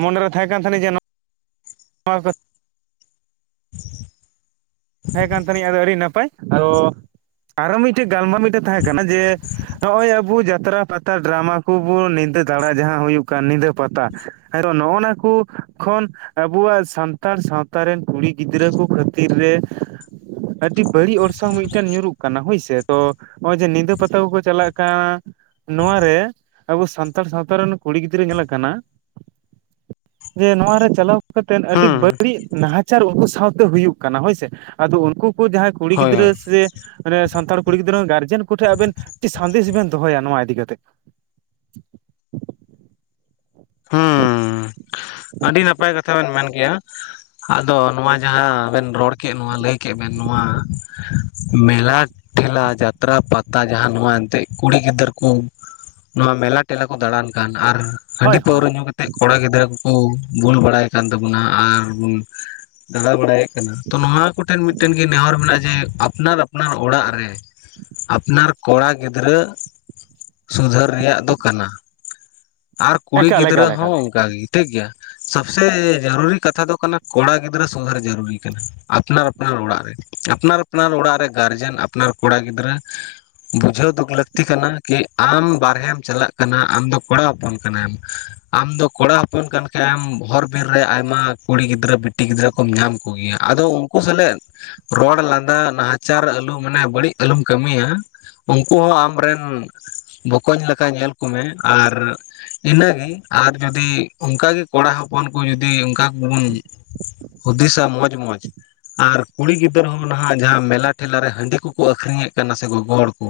ᱢᱚᱱᱮᱨᱮ ᱛᱟᱦᱮᱸ ᱠᱟᱱ ᱡᱟᱹᱡᱤᱡ ᱡᱮ ᱱᱚᱼᱼ ᱦᱮᱸ [inaudible] ᱛᱟᱦᱮᱸ ᱠᱟᱱ ᱛᱟᱹᱞᱤᱧ ᱟᱫᱚ ᱟᱹᱰᱤ ᱱᱟᱯᱟᱭ ᱟᱫᱚ ᱟᱨᱚ ᱢᱤᱫᱼᱼ ᱴᱮᱡ ᱜᱟᱞᱢᱟᱨᱟᱣ ᱢᱤᱫᱴᱮᱡ ᱛᱟᱦᱮᱸ ᱠᱟᱱᱟ ᱡᱮ ᱱᱚᱜᱼᱚᱭ ᱟᱵᱚ ᱡᱟᱛᱨᱟ ᱯᱟᱛᱼᱼ ᱱᱮᱛᱟᱨ ᱰᱨᱟᱢᱟ ᱠᱚᱵᱚᱱ ᱧᱤᱫᱟᱹ ᱫᱟᱬᱟ ᱡᱟᱦᱟᱸ ᱦᱩᱭᱩᱜ ᱠᱟᱱ ᱧᱤᱫᱟᱹ ᱯᱟᱛᱟ ᱱᱚᱜᱼᱚᱱᱟ ᱠᱚ ᱠᱷᱚᱱ᱾ ᱟᱵᱚᱣᱟᱜ ᱥᱟᱱᱛᱟᱲ ᱥᱟᱶᱛᱟ ᱨᱮᱱ ᱠᱩᱲᱤ ᱜᱤᱫᱽᱨᱟᱹ ᱠᱚ ᱠᱷᱟᱹᱛᱤᱨ ᱨᱮ᱾ ᱟᱹᱰᱤ ᱵᱟᱹᱲᱤᱡ ᱚᱨᱥᱚᱝ ᱢᱤᱫᱴᱮᱱ ᱧᱩᱨᱩᱜ ᱠᱟᱱᱟ᱾ ᱦᱳᱭ ᱥᱮ, ᱛᱚ ᱱᱚᱜᱼᱚᱭ ᱡᱮ ᱧᱤᱫᱟᱹ ᱯᱟᱛᱟ ᱠᱚᱠᱚ ᱪᱟᱞᱟᱜ ᱠᱟᱱ ᱱᱚᱣᱟ ᱨᱮ ᱟᱵᱚ ᱥᱟᱱᱛᱟᱲ ᱥᱟᱶᱛᱟ ᱨᱮᱱ ᱠᱩᱲᱤ ᱜᱤᱫᱽᱨᱟᱹ ᱧᱮᱞᱚᱜ ᱠᱟᱱᱟ᱾ ᱡᱮ ᱱᱚᱣᱟ ᱨᱮ ᱪᱟᱞᱟᱣ ᱠᱟᱛᱮ ᱟᱹᱰᱤ ᱦᱩᱸ ᱵᱟᱹᱲᱤᱡ ᱱᱟᱦᱟᱪᱟᱨ ᱩᱱᱠᱩ ᱥᱟᱶᱛᱮ ᱦᱩᱭᱩᱜ ᱠᱟᱱᱟ, ᱦᱳᱭ ᱥᱮ᱾ ᱟᱫᱚ ᱩᱱᱠᱩ ᱠᱚ ᱡᱟᱦᱟᱸᱭ ᱠᱚ ᱠᱩᱲᱤ ᱦᱳᱭ ᱜᱤᱫᱽᱨᱟᱹ ᱦᱳᱭ ᱥᱮ ᱢᱟᱱᱮ ᱥᱟᱱᱛᱟᱲ ᱠᱩᱲᱤ ᱜᱤᱫᱽᱨᱟᱹ ᱜᱟᱨᱡᱮᱱ ᱠᱚ ᱴᱷᱮᱱ ᱟᱵᱮᱱ ᱪᱮᱫ ᱥᱟᱸᱫᱮᱥ ᱵᱮᱱ ᱫᱚᱦᱚᱭᱟ? ᱱᱚᱣᱟ ᱤᱫᱤ ᱠᱟᱛᱮᱫ? ᱦᱩᱸ᱾ ᱟᱹᱰᱤ ᱱᱟᱯᱟᱭ ᱠᱟᱛᱷᱟ ᱵᱮᱱ ᱢᱮᱱ ᱠᱮᱜᱼᱟ᱾ ᱟᱫᱚ ᱱᱚᱣᱟ ᱡᱟᱦᱟᱸᱵᱮᱱ ᱨᱚᱲ ᱠᱮᱫ ᱱᱚᱣᱟ ᱞᱟᱹᱭ ᱠᱮᱫ ᱵᱮᱱ, ᱱᱚᱣᱟ ᱢᱮᱞᱟ ᱴᱷᱮᱞᱟ, ᱡᱟᱛᱨᱟ, ᱯᱟᱛᱟ, ᱡᱟᱦᱟᱸ ᱱᱚᱣᱟ ᱮᱱᱛᱮᱜ ᱠᱩᱲᱤ ᱜᱤᱫᱽᱨᱟᱹ ᱠᱚ ᱱᱚᱣᱟ ᱢᱮᱞᱟ ᱴᱮᱞᱟ ᱠᱚ ᱫᱟᱬᱟᱱ ᱠᱟᱱ ᱟᱨ ᱦᱟᱺᱰᱤ ᱦᱳᱭ ᱦᱳᱭ ᱯᱟᱹᱣᱨᱟᱹ ᱧᱩ ᱠᱟᱛᱮᱫ ᱠᱚᱲᱟ ᱜᱤᱫᱽᱨᱟᱹ ᱠᱚ ᱵᱩᱞ ᱵᱟᱲᱟᱭ ᱠᱟᱱ ᱛᱟᱵᱚᱱᱟ ᱟᱨ ᱫᱟᱬᱟ ᱵᱟᱲᱟᱭᱮᱫ ᱠᱟᱱᱟ ᱛᱚ ᱱᱚᱣᱟ ᱠᱚᱴᱷᱮᱱ ᱢᱤᱫᱴᱮᱱ ᱜᱮ ᱱᱮᱦᱚᱨ ᱢᱮᱱᱟᱜᱼᱟ ᱡᱮ ᱟᱯᱱᱟᱨ ᱟᱯᱱᱟᱨ ᱚᱲᱟᱜ ᱨᱮ ᱟᱯᱱᱟᱨ ᱠᱚᱲᱟ ᱜᱤᱫᱽᱨᱟᱹ ᱥᱩᱫᱷᱟᱹᱨ ᱨᱮᱭᱟᱜ ᱫᱚ ᱠᱟᱱᱟ᱾ ᱟᱨ ᱠᱩᱲᱤ ᱮᱠᱟᱞ ᱜᱤᱫᱽᱨᱟᱹ ᱮᱠᱟᱞ ᱦᱚᱸ ᱮᱠᱟᱞ ᱚᱱᱠᱟ ᱜᱮ, ᱴᱷᱤᱠ ᱜᱮᱭᱟ᱾ ᱥᱚᱵ ᱥᱮ ᱡᱟᱹᱨᱩᱨᱤ ᱠᱟᱛᱷᱟ ᱫᱚ ᱠᱟᱱᱟ, ᱠᱚᱲᱟ ᱜᱤᱫᱽᱨᱟᱹ ᱥᱩᱫᱷᱟᱹᱨ ᱡᱟᱹᱨᱩᱨᱤ ᱠᱟᱱᱟ᱾ ᱟᱯᱱᱟᱨ ᱟᱯᱱᱟᱨ ᱚᱲᱟᱜ ᱨᱮ᱾ ᱟᱯᱱᱟᱨ ᱟᱯᱱᱟᱨ ᱚᱲᱟᱜ ᱨᱮ ᱜᱟᱨᱡᱮᱱ, ᱟᱯᱱᱟᱨ ᱠᱚᱲᱟ ᱜᱤᱫᱽᱨᱟᱹ ᱵᱩᱡᱷᱟᱹᱣ ᱫᱩᱠ ᱞᱟᱹᱠᱛᱤ ᱠᱟᱱᱟ ᱠᱤ ᱟᱢ ᱵᱟᱦᱨᱮᱢ ᱪᱟᱞᱟᱜ ᱠᱟᱱᱟ᱾ ᱟᱢ ᱫᱚ ᱠᱚᱲᱟ ᱦᱚᱯᱚᱱ ᱠᱟᱱᱟᱢ᱾ ᱟᱢ ᱫᱚ ᱠᱚᱲᱟ ᱦᱚᱯᱚᱱ ᱠᱟᱱ ᱠᱷᱟᱡ ᱮᱢ ᱦᱚᱨ ᱵᱤᱨ ᱨᱮ ᱟᱭᱢᱟ ᱠᱩᱲᱤ ᱜᱤᱫᱽᱨᱟᱹ ᱵᱤᱴᱤ ᱜᱤᱫᱽᱨᱟᱹ ᱠᱚᱢ ᱧᱟᱢ ᱠᱚᱜᱮᱭᱼᱟ᱾ ᱟᱫᱚ ᱩᱱᱠᱩ ᱥᱟᱞᱟᱜ ᱨᱚᱲ ᱞᱟᱸᱫᱟ ᱱᱟᱦᱟᱪᱟᱨ ᱟᱹᱞᱩ ᱢᱟᱱᱮ ᱵᱟᱹᱲᱤᱡ ᱟᱞᱚᱢ ᱠᱟᱹᱢᱤᱭᱟ᱾ ᱩᱱᱠᱩ ᱦᱚᱸ ᱟᱢ ᱨᱮᱱ ᱵᱚᱠᱚᱧ ᱞᱮᱠᱟ ᱧᱮᱞ ᱠᱚᱢᱮ ᱟᱨ ᱤᱱᱟᱹᱜᱮ ᱟᱨ ᱡᱩᱫᱤ ᱚᱱᱠᱟ ᱜᱮ ᱠᱚᱲᱟ ᱦᱚᱯᱚᱱ ᱠᱚ ᱡᱩᱫᱤ ᱚᱱᱠᱟ ᱠᱚᱵᱚᱱ ᱦᱩᱫᱤᱥᱟ ᱢᱚᱡᱽ ᱢᱚᱡᱽ ᱟᱨ ᱠᱩᱲᱤ ᱜᱤᱫᱽᱨᱟᱹ ᱦᱚᱸ ᱱᱟᱦᱟᱸᱜ ᱡᱟᱦᱟᱸ ᱢᱮᱞᱟ ᱴᱷᱮᱞᱟ ᱨᱮ ᱦᱟᱺᱰᱤ ᱠᱚᱠᱚ ᱟᱹᱠᱷᱨᱤᱧᱮᱫ ᱠᱟᱱᱟ ᱥᱮ ᱜᱚᱜᱚ ᱦᱚᱲ ᱠᱚ᱾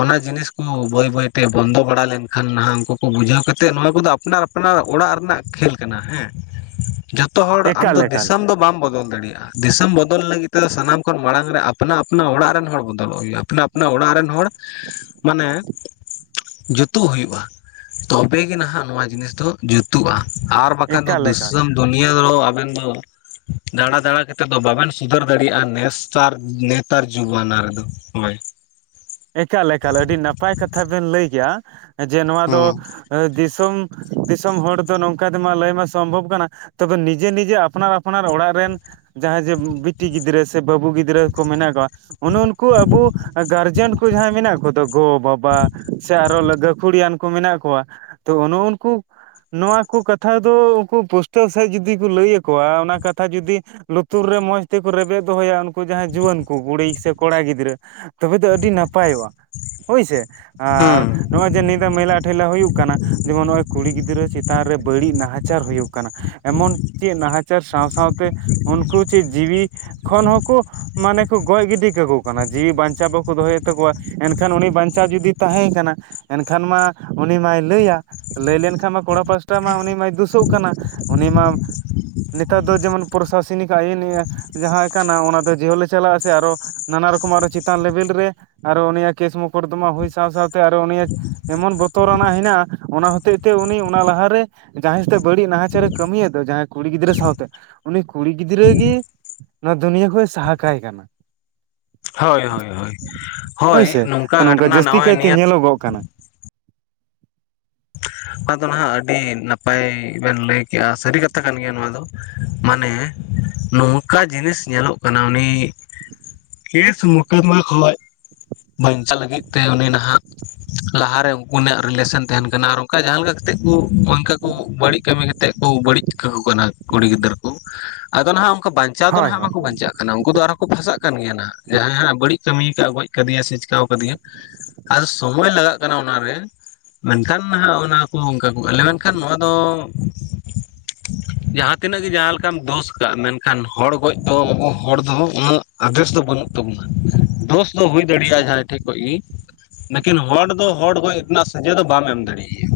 ᱚᱱᱟ ᱡᱤᱱᱤᱥᱠᱩ ᱵᱟᱹᱭ ᱵᱟᱹᱭ ᱛᱮ ᱵᱚᱱᱫᱚ ᱵᱟᱲᱟ ᱞᱮᱱᱠᱷᱟᱱ ᱱᱟᱦᱟᱸᱜ ᱩᱱᱠᱩ ᱵᱩᱡᱷᱟᱹᱣ ᱠᱟᱛᱮᱜ, ᱱᱚᱣᱟ ᱠᱚᱫᱚ ᱟᱯᱱᱟᱨ ᱟᱯᱱᱟᱨ ᱚᱲᱟᱜ ᱨᱮᱱᱟᱜ ᱠᱷᱮᱞ ᱠᱟᱱᱟ ᱦᱮᱸ, ᱡᱚᱛᱚ ᱦᱚᱲ ᱟᱢ ᱮᱠᱟᱞ ᱫᱚ ᱮᱠᱟᱞ ᱫᱤᱥᱚᱢ ᱫᱚ ᱵᱟᱢ ᱵᱚᱫᱚᱞ ᱫᱟᱲᱮᱭᱟᱜᱼᱟ᱾ ᱫᱤᱥᱚᱢ ᱵᱚᱫᱚᱞ ᱞᱟᱹᱜᱤᱫ ᱛᱮᱫᱚ ᱥᱟᱱᱟᱢ ᱠᱷᱚᱱ ᱢᱟᱲᱟᱝ ᱨᱮ ᱟᱯᱱᱟ ᱟᱯᱱᱟ ᱚᱲᱟᱜ ᱨᱮᱱ ᱦᱚᱲ ᱵᱚᱫᱚᱞᱚᱜ ᱦᱩᱭᱩᱜᱼᱟ᱾ ᱟᱯᱱᱟ ᱟᱯᱱᱟ ᱚᱲᱟᱜ ᱨᱮᱱ ᱦᱚᱲ ᱢᱟᱱᱮ ᱡᱩᱛᱩᱜ ᱦᱩᱭᱩᱜᱼᱟ᱾ ᱛᱚᱵᱮ ᱜᱮ ᱱᱟᱦᱟᱸᱜ ᱱᱚᱣᱟ ᱡᱤᱱᱤᱥ ᱫᱚ ᱡᱩᱛᱩᱜᱼᱟ ᱟᱨ ᱵᱟᱠᱷᱟᱡ ᱫᱚ ᱮᱠᱟᱞ ᱮᱠᱟᱞ ᱫᱤᱥᱚᱢ ᱫᱩᱱᱤᱭᱟᱹ ᱫᱚ ᱟᱵᱮᱱ ᱫᱚ ᱫᱟᱬᱟ ᱫᱟᱬᱟ ᱠᱟᱛᱮᱜ ᱫᱚ ᱵᱟᱵᱮᱱ ᱥᱩᱫᱷᱟᱹᱨ ᱫᱟᱲᱮᱭᱟᱜᱼᱟ᱾ ᱱᱮᱛᱟᱨ ᱱᱮᱛᱟᱨ ᱡᱩᱜᱽᱼᱡᱟᱢᱟᱱᱟ ᱨᱮᱫᱚ ᱾ ᱦᱳᱭ ᱾ ᱮᱠᱟᱞ ᱮᱠᱟᱞ ᱮᱠᱟᱞ, ᱟᱹᱰᱤ ᱱᱟᱯᱟᱭ ᱠᱟᱛᱷᱟ ᱵᱮᱱ ᱞᱟᱹᱭ ᱠᱮᱜᱼᱟ ᱡᱮ ᱱᱚᱣᱟ ᱫᱚ ᱫᱤᱥᱚᱢ ᱫᱤᱥᱚᱢ ᱦᱚᱲ ᱫᱚ ᱱᱚᱝᱠᱟ ᱛᱮᱢᱟ ᱞᱟᱹᱭ ᱢᱟ ᱥᱚᱢᱵᱷᱚᱵᱽ ᱠᱟᱱᱟ ᱛᱚᱵᱮ ᱱᱤᱡᱮ ᱱᱤᱡᱮ ᱟᱯᱱᱟᱨ ᱟᱯᱱᱟᱨ ᱚᱲᱟᱜ ᱨᱮᱱ ᱡᱟᱦᱟᱸᱭ ᱡᱮ ᱵᱤᱴᱤ ᱜᱤᱫᱽᱨᱟᱹ ᱥᱮ ᱵᱟᱹᱵᱩ ᱜᱤᱫᱽᱨᱟᱹ ᱠᱚ ᱢᱮᱱᱟᱜ ᱠᱚᱣᱟ᱾ ᱚᱱ ᱩᱱᱠᱩ ᱟᱵᱚ ᱜᱟᱨᱡᱮᱱ ᱡᱟᱦᱟᱸᱭ ᱢᱮᱱᱟᱜ ᱠᱚᱫᱚ ᱜᱚᱼ ᱵᱟᱵᱟ ᱥᱮ ᱟᱨᱚ ᱜᱟᱹᱠᱷᱩᱲᱤᱭᱟᱱ ᱠᱚ᱾ ᱢᱮᱱᱟᱜ ᱠᱚᱣᱟ ᱛᱚ ᱩᱱᱠᱩᱼᱼ ᱱᱚᱣᱟ ᱠᱚ ᱠᱟᱛᱷᱟ ᱫᱚ ᱩᱱᱠᱩ ᱯᱩᱥᱴᱟᱹᱣ ᱥᱮᱫ ᱡᱩᱫᱤ ᱠᱚ ᱞᱟᱹᱭ ᱟᱠᱚᱣᱟ᱾ ᱚᱱᱟ ᱠᱟᱛᱷᱟ ᱡᱩᱫᱤᱼᱼ ᱞᱩᱛᱩᱨ ᱨᱮ ᱢᱚᱡᱽ ᱛᱮᱠᱚ ᱨᱮᱵᱮᱫ ᱫᱚᱦᱚᱭᱟ ᱩᱱᱠᱩᱼᱼ ᱡᱟᱦᱟᱸᱭ ᱡᱩᱣᱟᱹᱱ ᱠᱚ ᱠᱩᱲᱤ ᱥᱮ ᱠᱚᱲᱟ ᱜᱤᱫᱽᱨᱟᱹ ᱛᱚᱵᱮ ᱫᱚ ᱟᱹᱰᱤ ᱱᱟᱯᱟᱭᱚᱜᱼᱟ ᱾ ᱦᱳᱭᱥᱮ ᱦᱩᱸ ᱟᱨ ᱱᱚᱜᱼᱚᱭ ᱡᱮ ᱧᱤᱫᱟᱹ ᱢᱮᱞᱟ ᱴᱷᱮᱞᱟ ᱦᱩᱭᱩᱜ ᱠᱟᱱᱟ᱾ ᱡᱮᱢᱚᱱ ᱱᱚᱜᱼᱚᱭ ᱠᱩᱲᱤ ᱜᱤᱫᱽᱨᱟᱹ ᱪᱮᱛᱟᱱ ᱨᱮ ᱵᱟᱹᱲᱤᱡ ᱱᱟᱦᱟ-ᱪᱟᱨ ᱦᱩᱭᱩᱜ ᱠᱟᱱᱟ ᱾ ᱮᱢᱚᱱ ᱪᱮᱫ ᱱᱟᱦᱟᱪᱟᱨ ᱥᱟᱶ ᱥᱟᱶ ᱛᱮ ᱩᱱᱠᱩ ᱪᱮᱫ ᱡᱤᱣᱤ ᱠᱷᱚᱱ ᱦᱚᱸᱼᱼ ᱠᱚ ᱢᱟᱱᱮ ᱠᱚ ᱜᱚᱡ ᱜᱤᱰᱤ ᱠᱟᱠᱚ ᱠᱟᱱᱟ ᱾ ᱡᱤᱣᱤ ᱵᱟᱸᱧᱪᱟᱣ ᱵᱟᱠᱚ ᱫᱚᱦᱚ ᱭᱮᱫᱼᱼ ᱛᱟᱠᱚᱣᱟ ᱮᱱᱠᱷᱟᱱ ᱩᱱᱤ ᱵᱟᱸᱧᱪᱟᱣ ᱡᱩᱫᱤ ᱛᱟᱦᱮᱸᱭ ᱠᱟᱱᱟ᱾ ᱮᱱᱠᱷᱟᱱ ᱢᱟ ᱩᱱᱤ ᱢᱟᱭ ᱞᱟᱹᱭᱟ ᱾ ᱞᱟᱹᱭ ᱞᱮᱱ ᱠᱷᱟᱱ ᱢᱟ ᱠᱚᱲᱟ ᱯᱟᱥᱴᱟ ᱢᱟ ᱩᱱᱤ ᱢᱟᱭ ᱫᱩᱥᱚᱜ ᱠᱟᱱᱟ, ᱩᱱᱤ ᱢᱟᱼᱼ ᱱᱮᱛᱟᱨ ᱫᱚ ᱡᱮᱢᱚᱱ ᱯᱨᱚᱥᱟᱥᱚᱱᱤᱠ ᱟᱭᱤᱱᱮᱜᱼᱟ ᱡᱟᱦᱟᱸ ᱠᱟᱱᱟ ᱚᱱᱟ ᱫᱚ ᱡᱤᱦᱳᱞᱮ ᱪᱟᱞᱟᱜᱼᱟ᱾ᱥᱮ ᱟᱨᱚ ᱱᱟᱱᱟ ᱨᱚᱠᱚᱢ ᱟᱨᱚ ᱪᱮᱛᱟᱱ ᱞᱮᱵᱮᱞ ᱨᱮ ᱟᱨᱚ ᱩᱱᱤᱭᱟᱜ ᱠᱮᱥ ᱢᱚᱠᱨᱫᱚᱢᱟ ᱦᱩᱭ ᱥᱟᱶ ᱥᱟᱶᱛᱮ ᱟᱨᱚ ᱩᱱᱤᱭᱟᱜ ᱮᱢᱚᱱ ᱵᱚᱛᱚᱨ ᱟᱱᱟᱜ ᱦᱮᱱᱟᱜᱼᱟ, ᱚᱱᱟ ᱦᱚᱛᱮᱡ ᱛᱮ ᱩᱱᱤ ᱚᱱᱟ ᱞᱟᱦᱟᱨᱮ ᱡᱟᱦᱟᱸᱭ ᱥᱟᱛᱮᱜ ᱵᱟᱹᱲᱤᱡ ᱱᱟᱦᱟᱪᱟᱨᱮ ᱠᱟᱹᱢᱤᱭᱮᱫ ᱫᱚ ᱡᱟᱦᱟᱸᱭ ᱠᱩᱲᱤ ᱜᱤᱫᱽᱨᱟᱹ ᱥᱟᱶᱛᱮ, ᱩᱱᱤ ᱠᱩᱲᱤ ᱜᱤᱫᱽᱨᱟᱹ ᱜᱤ ᱱᱚᱣᱟ ᱫᱩᱱᱤᱭᱟᱹ ᱠᱷᱚᱡ ᱥᱟᱦᱟ ᱠᱟᱭ ᱠᱟᱱᱟ ᱾ ᱦᱳᱭ ᱦᱳᱭ ᱦᱳᱭ ᱦᱳᱭ, ᱱᱚᱝᱠᱟ ᱜᱷᱚᱴᱱᱟ ᱱᱚᱜᱼᱚᱭ ᱱᱤᱭᱟᱹ ᱚᱜ ᱠᱟᱱᱟ᱾ ᱟᱫᱚ ᱱᱟᱦᱟᱜ ᱟᱹᱰᱤ ᱱᱟᱯᱟᱭ ᱵᱮᱱ ᱞᱟᱹᱭ ᱠᱮᱜᱼᱟ ᱾ ᱥᱟᱹᱨᱤ ᱠᱟᱛᱷᱟ ᱠᱟᱱ ᱜᱮᱭᱟ ᱱᱚᱣᱟ ᱫᱚ ᱾ ᱢᱟᱱᱮ ᱱᱚᱝᱠᱟ ᱡᱤᱱᱤᱥ ᱧᱮᱞᱚᱜ ᱠᱟᱱᱟ ᱩᱱᱤ ᱠᱮᱥ ᱢᱩᱠᱟᱫᱢᱟ ᱠᱷᱚᱡ ᱵᱟᱸᱧᱪᱟᱜ ᱞᱟᱹᱜᱤᱫ ᱛᱮ ᱩᱱᱤ ᱱᱟᱦᱟᱜ, ᱞᱟᱦᱟᱨᱮ ᱩᱱᱠᱤ ᱱᱟᱜ ᱨᱤᱞᱮᱥᱮᱱ ᱛᱟᱦᱮᱸᱱ ᱠᱟᱱᱟ, ᱟᱨ ᱚᱱᱠᱟ ᱡᱟᱦᱟᱸ ᱞᱮᱠᱟ ᱠᱟᱛᱮᱫ ᱠᱩ ᱚᱱᱠᱟ ᱠᱩ ᱵᱟᱹᱲᱤᱡ ᱠᱟᱹᱢᱤ ᱠᱟᱛᱮᱫ ᱠᱚ ᱵᱟᱹᱲᱤᱡ ᱠᱟᱠᱩ ᱠᱟᱱᱟ ᱠᱩᱲᱤ ᱜᱤᱫᱟᱹᱨ ᱠᱚ ᱾ ᱟᱫᱚ ᱱᱟᱦᱟᱜ ᱚᱝᱠᱟ ᱵᱟᱸᱧᱪᱟᱣ ᱫᱚ ᱦᱳᱭ ᱱᱟᱦᱟᱜ ᱦᱳᱭ ᱵᱟᱠᱚ ᱵᱟᱸᱧᱪᱟᱜ ᱠᱟᱱᱟ ᱾ ᱩᱱᱠᱩ ᱫᱚ ᱟᱨᱦᱚᱸ ᱠᱚ ᱯᱷᱟᱸᱥᱟᱜ ᱠᱟᱱ ᱜᱮᱭᱟ ᱱᱟᱦᱟᱜ, ᱡᱟᱦᱟᱸᱭ ᱦᱟᱸᱜ ᱵᱟᱹᱲᱤᱡ ᱠᱟᱹᱢᱤᱭ ᱠᱟᱜ ᱜᱚᱡ ᱠᱟᱫᱮᱭᱟ ᱥᱮ ᱪᱮᱠᱟᱣ ᱠᱟᱫᱮᱭᱟ, ᱟᱫᱚ ᱥᱚᱢᱳᱭ ᱞᱟᱜᱟᱜ ᱠᱟᱱᱟ ᱚᱱᱟᱨᱮ ᱾ ᱢᱮᱱᱠᱷᱟᱱ ᱦᱟᱸᱜ ᱚᱱᱟ ᱠᱚ ᱚᱱᱠᱟ ᱠᱚ ᱟᱞᱮ ᱞᱮᱱᱠᱷᱟᱱ ᱱᱚᱣᱟ ᱫᱚ [inaudible] ᱡᱟᱦᱟᱸ ᱛᱤᱱᱟᱹᱜ ᱜᱮ ᱡᱟᱦᱟᱸ ᱞᱮᱠᱟᱢ ᱫᱳᱥ ᱠᱟᱜᱼᱟ, ᱢᱮᱱᱠᱷᱟᱱ ᱦᱚᱲ ᱜᱚᱡ ᱫᱚ ᱦᱚᱲ ᱫᱚ ᱩᱱᱟᱹᱜ ᱟᱫᱮᱥ ᱫᱚ ᱵᱟᱹᱱᱩᱜ ᱛᱟᱵᱚᱱᱟ ᱾ ᱫᱳᱥ ᱫᱚ ᱦᱩᱭ ᱫᱟᱲᱮᱭᱟᱜᱼᱟ ᱡᱟᱦᱟᱸᱦᱭ ᱴᱷᱮᱡ ᱠᱷᱚᱡ ᱜᱮ ᱾ ᱱᱟᱠᱤᱱ ᱦᱚᱲ ᱫᱚ ᱦᱚᱲ ᱜᱚᱡ ᱨᱮᱱᱟᱜ ᱥᱟᱹᱡᱟᱹᱭ ᱫᱚ ᱵᱟᱢ ᱮᱢ ᱫᱟᱲᱮᱭ ᱟᱭᱟ᱾